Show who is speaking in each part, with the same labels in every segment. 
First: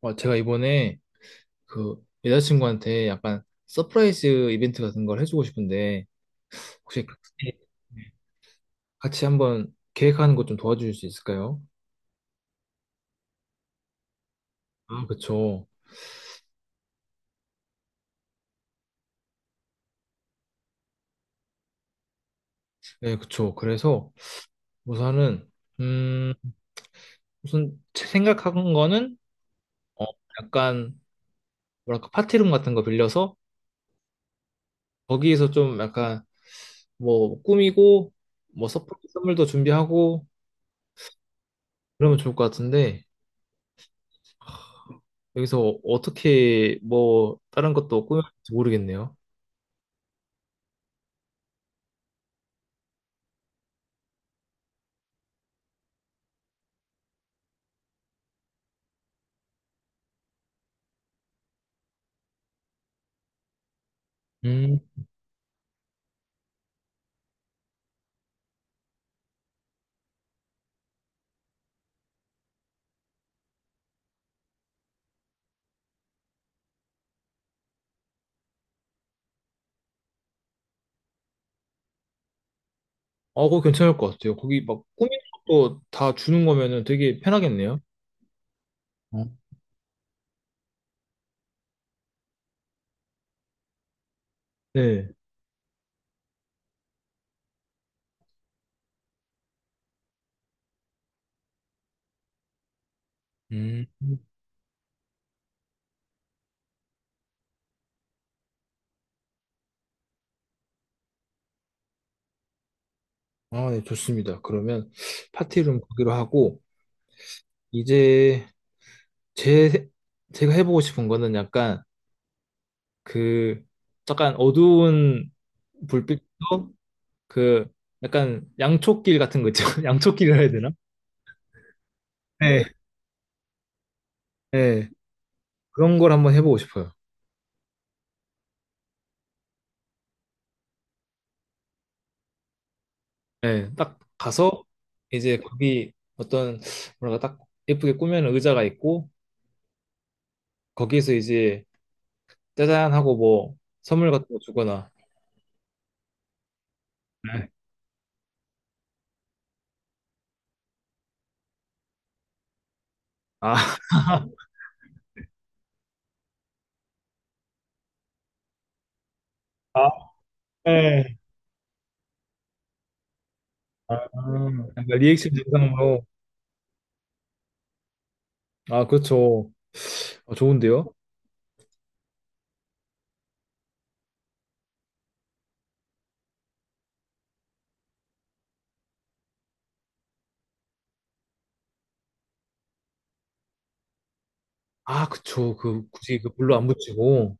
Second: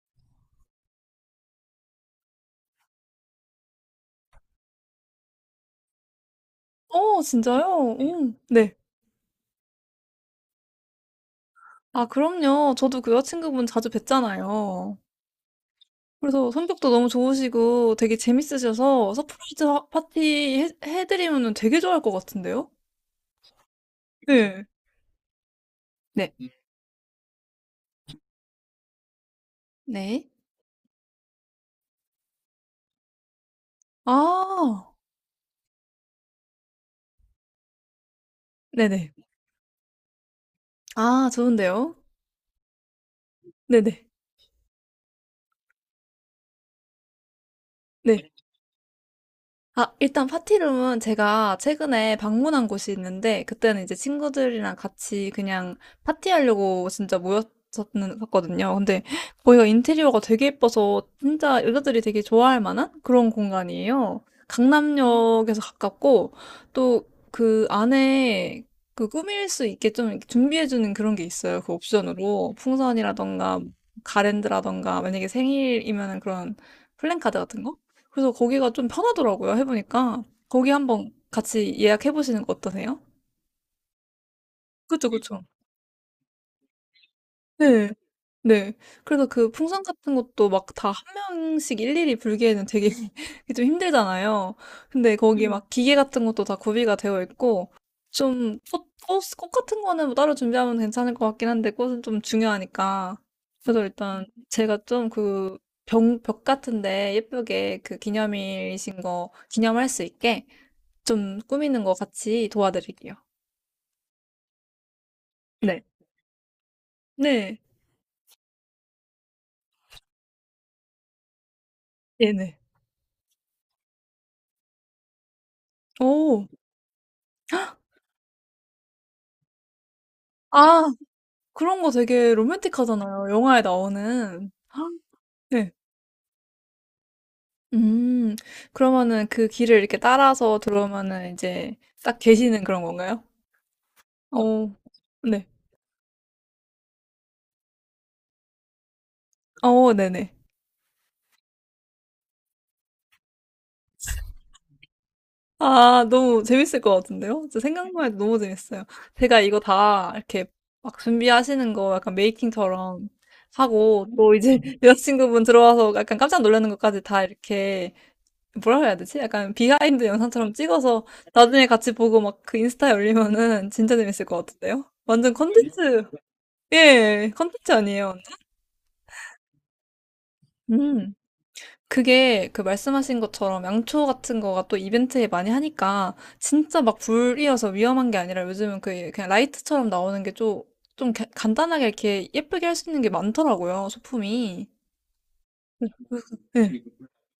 Speaker 1: 어, 제가 이번에 그 여자친구한테 약간 서프라이즈 이벤트 같은 걸 해주고 싶은데 혹시 같이
Speaker 2: 어 진짜요? 네. 오 네.
Speaker 1: 같이 한번 계획하는 것 좀 도와주실 수 있을까요?
Speaker 2: 아 그럼요. 저도 그 여자친구분 자주 뵀잖아요.
Speaker 1: 아, 그쵸.
Speaker 2: 그래서 성격도 너무 좋으시고 되게 재밌으셔서 서프라이즈 하 파티 해 드리면은 되게 좋아할 것 같은데요?
Speaker 1: 네, 그쵸. 그래서
Speaker 2: 네.
Speaker 1: 우선은 음
Speaker 2: 네. 음.
Speaker 1: 우선 제 생각한 거는 어
Speaker 2: 네.
Speaker 1: 약간 뭐랄까 파티룸 같은 거 빌려서
Speaker 2: 아.
Speaker 1: 거기에서 좀 약간 뭐 꾸미고 뭐 서프라이즈
Speaker 2: 네네.
Speaker 1: 선물도 준비하고
Speaker 2: 아 좋은데요.
Speaker 1: 그러면 좋을 것 같은데
Speaker 2: 네네.
Speaker 1: 여기서 어떻게 뭐 다른 것도
Speaker 2: 네.
Speaker 1: 꾸밀지 모르겠네요.
Speaker 2: 아, 일단 파티룸은 제가 최근에 방문한 곳이 있는데, 그때는 이제 친구들이랑 같이 그냥 파티하려고 진짜 모였었거든요. 근데 거기가 인테리어가 되게 예뻐서 진짜 여자들이 되게 좋아할 만한 그런 공간이에요.
Speaker 1: 음,
Speaker 2: 강남역에서 가깝고, 또 그 안에 그 꾸밀 수 있게 좀 이렇게 준비해주는 그런 게 있어요. 그 옵션으로. 풍선이라던가, 가랜드라던가, 만약에 생일이면은 그런 플랜카드 같은 거? 그래서 거기가 좀 편하더라고요, 해보니까. 거기 한번 같이 예약해보시는 거 어떠세요?
Speaker 1: 어, 그거 괜찮을 것 같아요. 거기 막
Speaker 2: 그쵸,
Speaker 1: 꾸미는
Speaker 2: 그쵸.
Speaker 1: 것도 다 주는 거면은 되게 편하겠네요.
Speaker 2: 네. 네.
Speaker 1: 어?
Speaker 2: 그래서 그 풍선 같은 것도 막 다 한 명씩 일일이 불기에는 되게 좀 힘들잖아요.
Speaker 1: 네.
Speaker 2: 근데 거기 막 기계 같은 것도 다 구비가 되어 있고, 좀 꽃 같은 거는 뭐 따로 준비하면 괜찮을 것 같긴 한데, 꽃은 좀 중요하니까. 그래서
Speaker 1: 음,
Speaker 2: 일단 제가 좀 그 벽 같은데 예쁘게 그 기념일이신 거 기념할 수 있게 좀 꾸미는 거 같이 도와드릴게요.
Speaker 1: 아, 네, 좋습니다. 그러면 파티룸
Speaker 2: 네.
Speaker 1: 거기로 하고,
Speaker 2: 네.
Speaker 1: 이제 제, 제가 해보고 싶은 거는 약간
Speaker 2: 네네.
Speaker 1: 그, 약간 어두운
Speaker 2: 오.
Speaker 1: 불빛도 그, 약간 양초길 같은 거 있죠? 양초길이라 해야 되나?
Speaker 2: 아 그런 거 되게
Speaker 1: 네.
Speaker 2: 로맨틱하잖아요, 영화에 나오는.
Speaker 1: 네.
Speaker 2: 네.
Speaker 1: 그런 걸 한번 해보고 싶어요.
Speaker 2: 음. 그러면은 그 길을 이렇게 따라서 들어오면은 이제 딱 계시는 그런 건가요?
Speaker 1: 네, 딱
Speaker 2: 어.
Speaker 1: 가서
Speaker 2: 어.
Speaker 1: 이제
Speaker 2: 네.
Speaker 1: 거기 어떤 뭐랄까 딱 예쁘게 꾸며놓은 의자가 있고
Speaker 2: 어 네네.
Speaker 1: 거기에서 이제 짜잔 하고 뭐 선물 같은 거 주거나.
Speaker 2: 아, 너무 재밌을 것 같은데요?
Speaker 1: 네.
Speaker 2: 진짜 생각만 해도 너무 재밌어요. 제가 이거 다 이렇게 막 준비하시는 거 약간 메이킹처럼
Speaker 1: 아,
Speaker 2: 하고, 또 이제 여자친구분 들어와서 약간 깜짝 놀라는 것까지 다 이렇게, 뭐라고 해야 되지? 약간
Speaker 1: 아,
Speaker 2: 비하인드 영상처럼 찍어서
Speaker 1: 네.
Speaker 2: 나중에 같이 보고 막 그 인스타에 올리면은
Speaker 1: 아,
Speaker 2: 진짜 재밌을 것 같은데요?
Speaker 1: 약간 리액션
Speaker 2: 완전 컨텐츠,
Speaker 1: 영상으로.
Speaker 2: 예, 컨텐츠 아니에요.
Speaker 1: 아, 그렇죠. 아, 좋은데요.
Speaker 2: 음. 그게 그 말씀하신 것처럼 양초 같은 거가 또 이벤트에 많이 하니까 진짜 막 불이어서 위험한 게 아니라 요즘은 그 그냥 라이트처럼 나오는 게 좀, 좀 간단하게 이렇게 예쁘게 할 수 있는 게 많더라고요, 소품이.
Speaker 1: 아 그쵸, 그 굳이 그 물로 안
Speaker 2: 네,
Speaker 1: 붙이고.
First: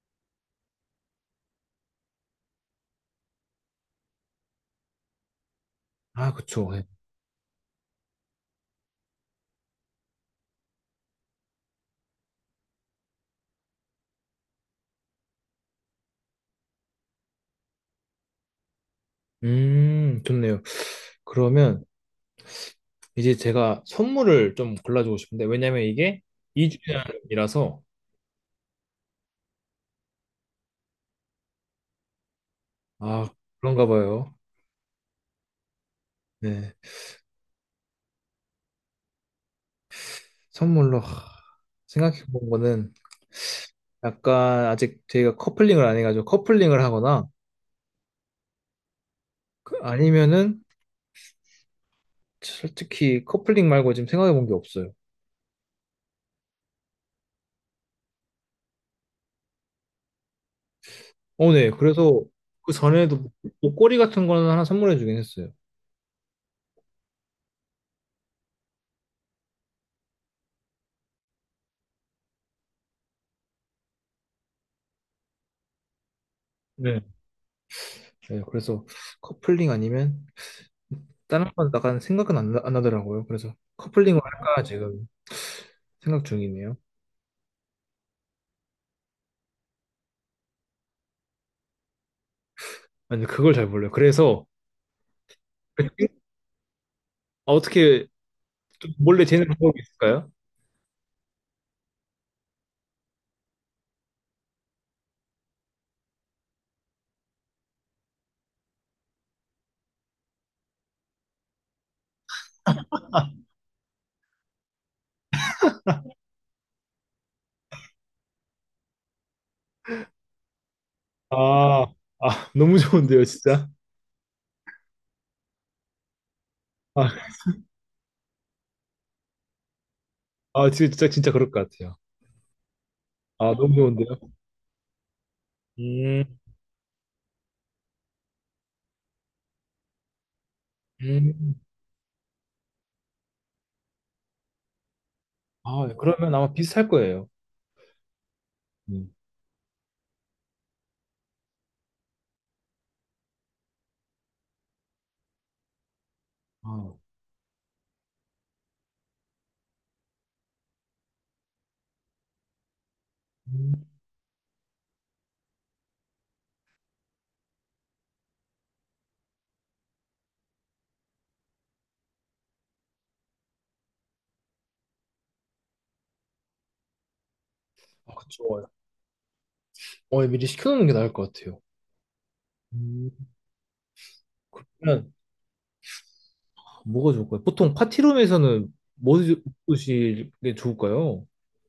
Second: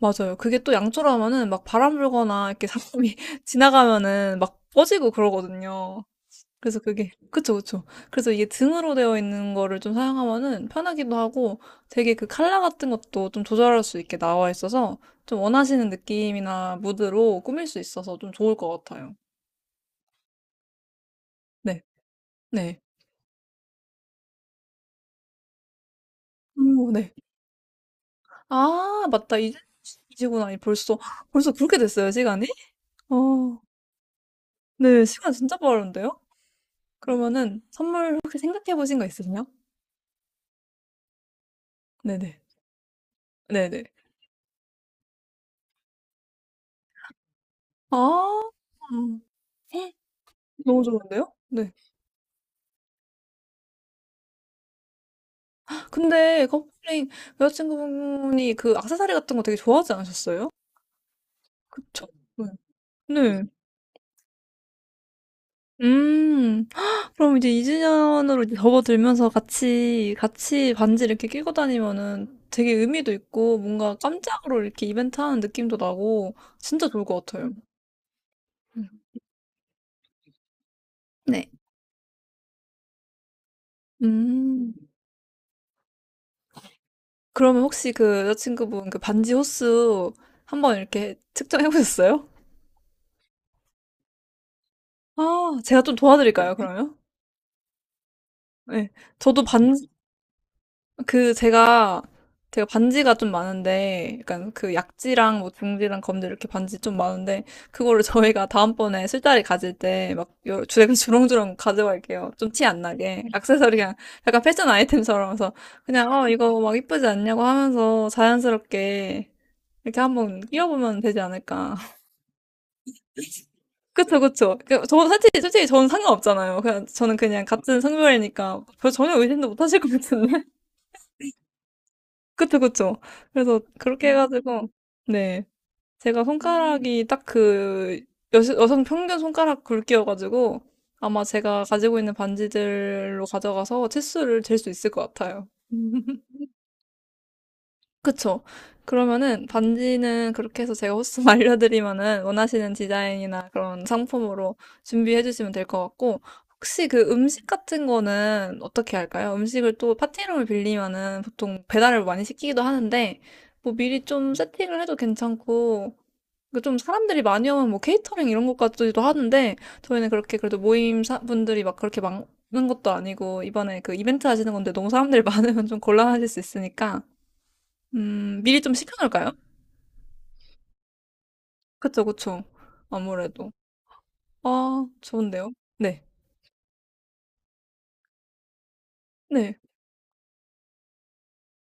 Speaker 2: 맞아요. 그게 또 양초라면은 막 바람 불거나 이렇게 사람이 지나가면은 막 꺼지고 그러거든요.
Speaker 1: 아, 그쵸.
Speaker 2: 그래서
Speaker 1: 네.
Speaker 2: 그게 그쵸, 그쵸. 그래서 이게 등으로 되어 있는 거를 좀 사용하면은 편하기도 하고 되게 그 컬러 같은 것도 좀 조절할 수 있게 나와 있어서 좀 원하시는 느낌이나 무드로 꾸밀 수 있어서 좀 좋을 것 같아요.
Speaker 1: 음, 좋네요.
Speaker 2: 네.
Speaker 1: 그러면
Speaker 2: 네.
Speaker 1: 이제 제가 선물을 좀 골라주고 싶은데 왜냐면 이게 이 주
Speaker 2: 오
Speaker 1: 년
Speaker 2: 네.
Speaker 1: 이라서
Speaker 2: 아 맞다. 이제 이 시구나. 이 벌써 벌써 그렇게 됐어요, 시간이?
Speaker 1: 아,
Speaker 2: 어.
Speaker 1: 그런가 봐요.
Speaker 2: 네. 시간 진짜 빠른데요?
Speaker 1: 네,
Speaker 2: 그러면은 선물 혹시 생각해 보신 거 있으세요?
Speaker 1: 선물로 하,
Speaker 2: 네네.
Speaker 1: 생각해본 거는
Speaker 2: 네네.
Speaker 1: 약간 아직 저희가 커플링을 안 해가지고 커플링을 하거나
Speaker 2: 아. 음. 헉,
Speaker 1: 아니면은
Speaker 2: 너무 좋은데요? 네.
Speaker 1: 솔직히 커플링 말고 지금 생각해본 게 없어요.
Speaker 2: 근데 컴플레인 여자친구분이 그 액세서리 같은 거 되게 좋아하지 않으셨어요?
Speaker 1: 어, 네.
Speaker 2: 그쵸?
Speaker 1: 그래서
Speaker 2: 네.
Speaker 1: 그 전에도
Speaker 2: 네.
Speaker 1: 걸이 같은 거는 하나 선물해주긴 했어요.
Speaker 2: 음. 그럼 이제 2주년으로 이제 접어들면서 같이 반지 이렇게 끼고 다니면은 되게 의미도 있고 뭔가 깜짝으로 이렇게 이벤트 하는 느낌도 나고 진짜
Speaker 1: 네.
Speaker 2: 좋을 것 같아요.
Speaker 1: 네, 그래서
Speaker 2: 음.
Speaker 1: 커플링 아니면 다른
Speaker 2: 네.
Speaker 1: 건 약간 생각은 안, 안 나더라고요. 그래서 커플링을 할까
Speaker 2: 음.
Speaker 1: 지금 생각 중이네요.
Speaker 2: 그러면 혹시 그 여자친구분 그 반지 호수 한번 이렇게 측정해 보셨어요?
Speaker 1: 아니, 근데 그걸 잘 몰라요. 그래서
Speaker 2: 아, 제가 좀 도와드릴까요, 그러면?
Speaker 1: 아, 어떻게
Speaker 2: 네.
Speaker 1: 좀 몰래
Speaker 2: 저도
Speaker 1: 재는
Speaker 2: 반,
Speaker 1: 방법이 있을까요?
Speaker 2: 그 제가 반지가 좀 많은데 약간 그 약지랑 뭐 중지랑 검지 이렇게 반지 좀 많은데 그거를 저희가 다음번에 술자리 가질 때 막 주렁주렁 가져갈게요. 좀 티 안 나게. 액세서리 그냥 약간 패션 아이템처럼 해서 그냥 어 이거 막 이쁘지 않냐고 하면서 자연스럽게 이렇게 한번 끼워보면 되지 않을까.
Speaker 1: 아, 아, 너무 좋은데요, 진짜.
Speaker 2: 그쵸 그쵸. 그, 저 솔직히 저는 상관없잖아요. 그냥
Speaker 1: 아,
Speaker 2: 저는 그냥 같은 성별이니까 별 전혀 의심도 못 하실 것 같은데.
Speaker 1: 아, 진짜, 진짜 그럴 것 같아요.
Speaker 2: 그쵸, 그쵸.
Speaker 1: 아,
Speaker 2: 그래서
Speaker 1: 너무 좋은데요.
Speaker 2: 그렇게 해가지고, 네. 제가
Speaker 1: 음,
Speaker 2: 손가락이 딱 그, 여, 여성 평균 손가락 굵기여가지고, 아마
Speaker 1: 음.
Speaker 2: 제가 가지고 있는 반지들로 가져가서 치수를 잴 수 있을 것 같아요.
Speaker 1: 아, 그러면 아마 비슷할 거예요.
Speaker 2: 그쵸.
Speaker 1: 음.
Speaker 2: 그러면은 반지는 그렇게 해서 제가 호스만 알려드리면은 원하시는 디자인이나 그런 상품으로 준비해 주시면 될 것 같고, 혹시
Speaker 1: 아,
Speaker 2: 그 음식 같은 거는 어떻게 할까요? 음식을 또 파티룸을 빌리면은 보통 배달을 많이 시키기도 하는데, 뭐
Speaker 1: 음.
Speaker 2: 미리 좀 세팅을 해도 괜찮고, 그좀 사람들이 많이 오면 뭐 케이터링 이런 것까지도 하는데, 저희는 그렇게 그래도 모임 분들이 막 그렇게 많은 것도 아니고, 이번에 그 이벤트 하시는 건데 너무 사람들이 많으면 좀 곤란하실 수 있으니까,
Speaker 1: 아,
Speaker 2: 미리
Speaker 1: 그쵸.
Speaker 2: 좀 시켜놓을까요?
Speaker 1: 어, 미리 시켜놓는 게 나을 것 같아요.
Speaker 2: 그쵸, 그쵸.
Speaker 1: 음.
Speaker 2: 아무래도. 아,
Speaker 1: 그러면
Speaker 2: 좋은데요? 네.
Speaker 1: 뭐가 좋을까요? 보통 파티룸에서는 뭐
Speaker 2: 네.
Speaker 1: 드실 게 좋을까요?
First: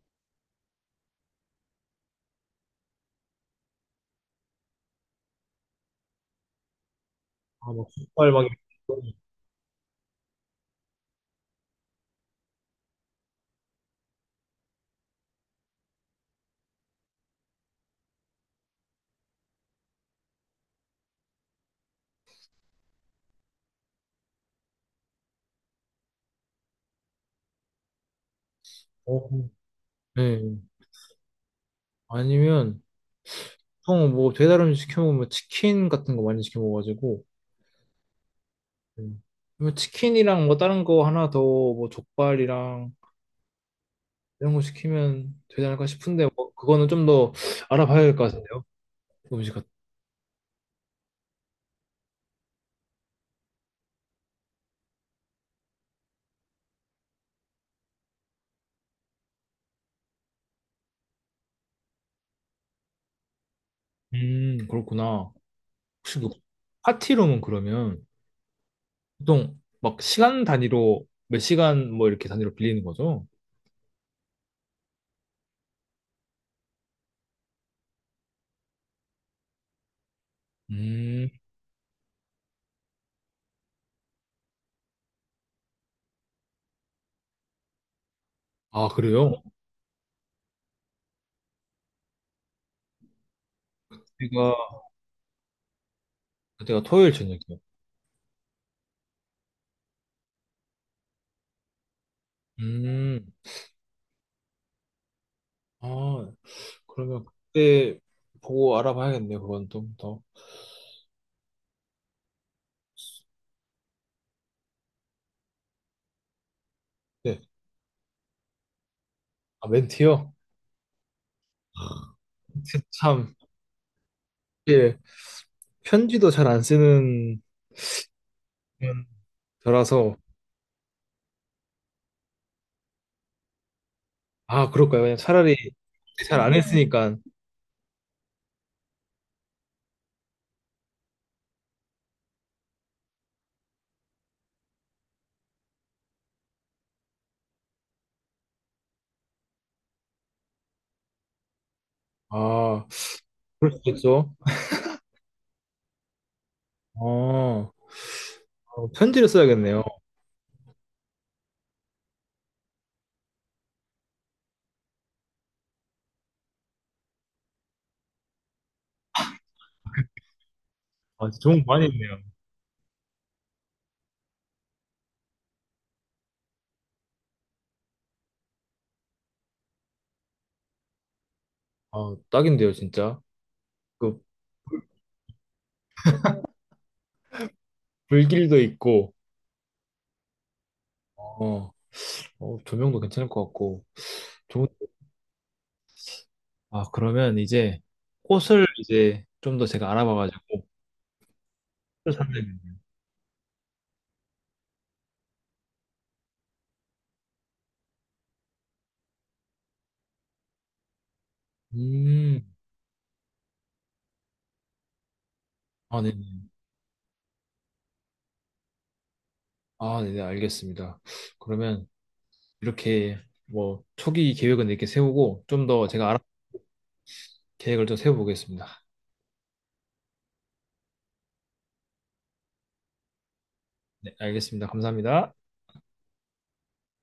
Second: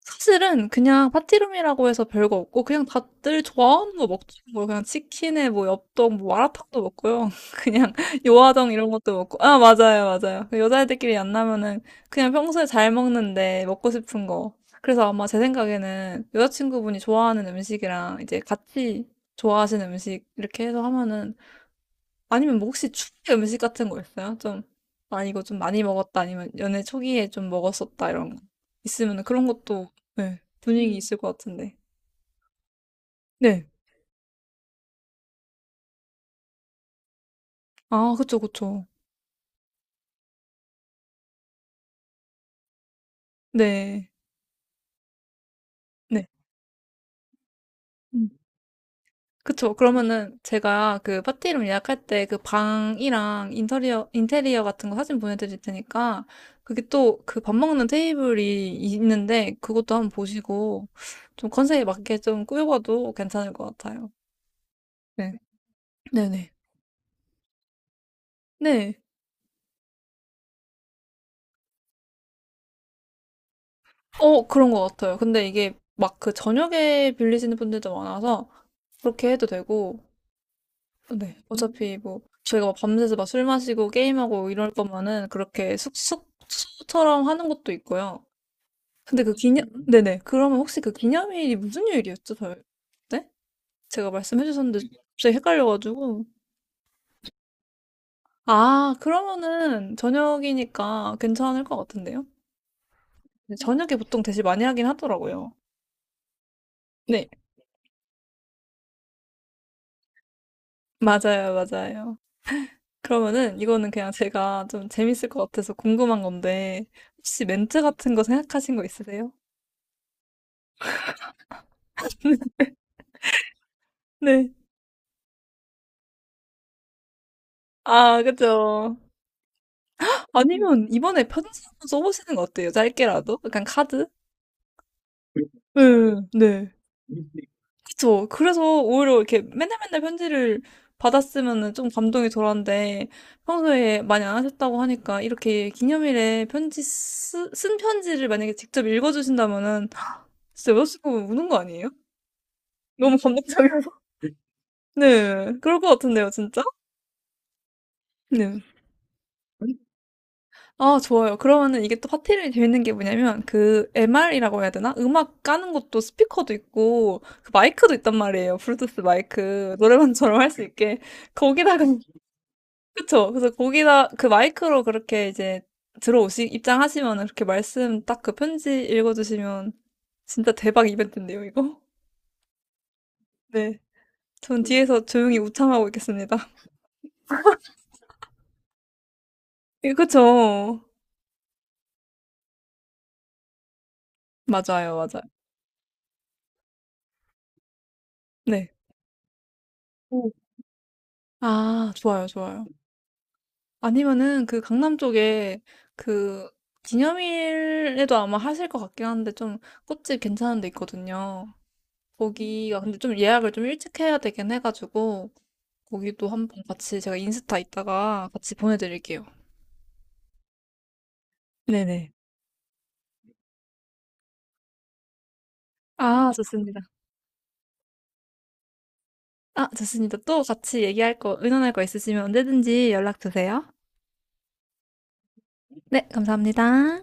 Speaker 2: 사실은 그냥 파티룸이라고 해서 별거 없고, 그냥 다들 좋아하는 거 먹죠. 뭐, 그냥 치킨에 뭐, 엽떡, 뭐, 마라탕도 먹고요.
Speaker 1: 아, 막
Speaker 2: 그냥
Speaker 1: 족발 막 이런
Speaker 2: 요화정 이런
Speaker 1: 거
Speaker 2: 것도 먹고. 아, 맞아요, 맞아요. 그 여자애들끼리 만나면은 그냥 평소에 잘 먹는데 먹고 싶은 거. 그래서 아마 제 생각에는 여자친구분이 좋아하는 음식이랑 이제 같이 좋아하시는 음식 이렇게 해서 하면은 아니면 뭐 혹시 추억의 음식 같은 거 있어요? 좀, 아, 이거 좀 많이 먹었다, 아니면 연애 초기에 좀 먹었었다, 이런 거. 있으면
Speaker 1: 있고.
Speaker 2: 그런 것도,
Speaker 1: 네.
Speaker 2: 네, 분위기 있을 것 같은데.
Speaker 1: 아니면
Speaker 2: 네.
Speaker 1: 보통 뭐 배달 음식 시켜 먹으면 치킨 같은 거 많이 시켜 먹어가지고.
Speaker 2: 아, 그쵸, 그쵸.
Speaker 1: 음. 그러면 치킨이랑 뭐 다른 거 하나 더 뭐 족발이랑
Speaker 2: 네.
Speaker 1: 이런 거 시키면 되지 않을까
Speaker 2: 네.
Speaker 1: 싶은데 뭐 그거는 좀 더 알아봐야 될 것
Speaker 2: 음.
Speaker 1: 같은데요. 음식 같은.
Speaker 2: 그쵸. 그러면은 제가 그 파티 이름 예약할 때 그 방이랑 인테리어 같은 거 사진 보내드릴 테니까 그게 또 그 밥 먹는 테이블이 있는데 그것도 한번 보시고 좀 컨셉에 맞게 좀 꾸며봐도 괜찮을 것 같아요.
Speaker 1: 그렇구나.
Speaker 2: 네.
Speaker 1: 혹시 그
Speaker 2: 네네.
Speaker 1: 파티룸은 그러면
Speaker 2: 네.
Speaker 1: 보통 막 시간 단위로 몇 시간 뭐 이렇게 단위로 빌리는 거죠?
Speaker 2: 어, 그런 것 같아요. 근데 이게 막 그 저녁에 빌리시는 분들도 많아서 그렇게 해도 되고,
Speaker 1: 음,
Speaker 2: 네. 어차피 뭐 저희가 막 밤새서 막 술 마시고 게임하고 이럴 거면은 그렇게 숙소처럼 하는 것도 있고요.
Speaker 1: 아,
Speaker 2: 근데 그
Speaker 1: 그래요?
Speaker 2: 기념, 네네. 그러면 혹시 그 기념일이 무슨 요일이었죠? 저, 네? 제가 말씀해
Speaker 1: 제가
Speaker 2: 주셨는데 갑자기 헷갈려가지고.
Speaker 1: 그가 토요일 저녁이요.
Speaker 2: 아, 그러면은 저녁이니까 괜찮을 것 같은데요?
Speaker 1: 음,
Speaker 2: 근데 저녁에 보통 대신 많이 하긴 하더라고요.
Speaker 1: 아, 그러면
Speaker 2: 네.
Speaker 1: 그때 보고 알아봐야겠네요. 그건 좀 더.
Speaker 2: 맞아요, 맞아요. 그러면은 이거는 그냥 제가 좀 재밌을 것 같아서 궁금한 건데
Speaker 1: 네,
Speaker 2: 혹시 멘트 같은 거 생각하신 거 있으세요?
Speaker 1: 아, 멘트요? 아, 멘트 참,
Speaker 2: 네.
Speaker 1: 예. 편지도 잘 안 쓰는
Speaker 2: 아, 그죠.
Speaker 1: 저라서.
Speaker 2: 아니면 이번에 편지 한번 써보시는 거 어때요? 짧게라도? 약간 카드?
Speaker 1: 아 그럴까요? 그냥 차라리
Speaker 2: 네,
Speaker 1: 잘 안
Speaker 2: 네.
Speaker 1: 했으니까.
Speaker 2: 그쵸. 그래서 오히려 이렇게 맨날 맨날 편지를 받았으면은 좀 감동이 덜한데 평소에 많이 안 하셨다고 하니까 이렇게 기념일에 편지 쓴 편지를 만약에 직접 읽어주신다면은 진짜 여자친구 우는 거 아니에요?
Speaker 1: 아,
Speaker 2: 너무
Speaker 1: 그럴 수
Speaker 2: 감동적이어서.
Speaker 1: 있죠.
Speaker 2: 네. 그럴 것 같은데요, 진짜?
Speaker 1: 아, 어,
Speaker 2: 네.
Speaker 1: 편지를 써야겠네요.
Speaker 2: 아, 좋아요. 그러면은 이게 또 파티를 재밌는 게 뭐냐면 그 MR이라고 해야 되나? 음악 까는 것도 스피커도 있고 그 마이크도 있단 말이에요. 블루투스 마이크. 노래방처럼 할 수 있게.
Speaker 1: 아, 좋은 거
Speaker 2: 거기다가
Speaker 1: 많이 있네요.
Speaker 2: 그쵸? 그래서 거기다 그 마이크로 그렇게 이제 들어오시 입장하시면은 그렇게 말씀 딱 그 편지 읽어주시면 진짜 대박 이벤트인데요, 이거?
Speaker 1: 아, 딱인데요 진짜.
Speaker 2: 네.
Speaker 1: 그
Speaker 2: 전 뒤에서 조용히 우창하고 있겠습니다.
Speaker 1: 불길도 있고
Speaker 2: 예, 그쵸?
Speaker 1: 어, 어, 조명도 괜찮을 것 같고 좋은.
Speaker 2: 맞아요, 맞아요.
Speaker 1: 아 그러면 이제 꽃을
Speaker 2: 네.
Speaker 1: 이제 좀 더 제가 알아봐가지고
Speaker 2: 아
Speaker 1: 꽃을
Speaker 2: 좋아요, 좋아요.
Speaker 1: 산다겠네요.
Speaker 2: 아니면은 그 강남 쪽에 그 기념일에도 아마 하실 것 같긴 한데 좀 꽃집 괜찮은 데 있거든요.
Speaker 1: 음,
Speaker 2: 거기가 근데 좀 예약을 좀 일찍 해야 되긴 해가지고
Speaker 1: 아
Speaker 2: 거기도
Speaker 1: 네네.
Speaker 2: 한번 같이 제가 인스타 있다가 같이 보내드릴게요.
Speaker 1: 아 네네, 알겠습니다. 그러면
Speaker 2: 네네.
Speaker 1: 이렇게 뭐 초기 계획은 이렇게 세우고 좀 더 제가 알아
Speaker 2: 아, 좋습니다.
Speaker 1: 계획을 좀 세워보겠습니다.
Speaker 2: 아, 좋습니다. 또 같이 얘기할 거, 의논할 거 있으시면 언제든지 연락 주세요.
Speaker 1: 네, 알겠습니다. 감사합니다.
Speaker 2: 네, 감사합니다.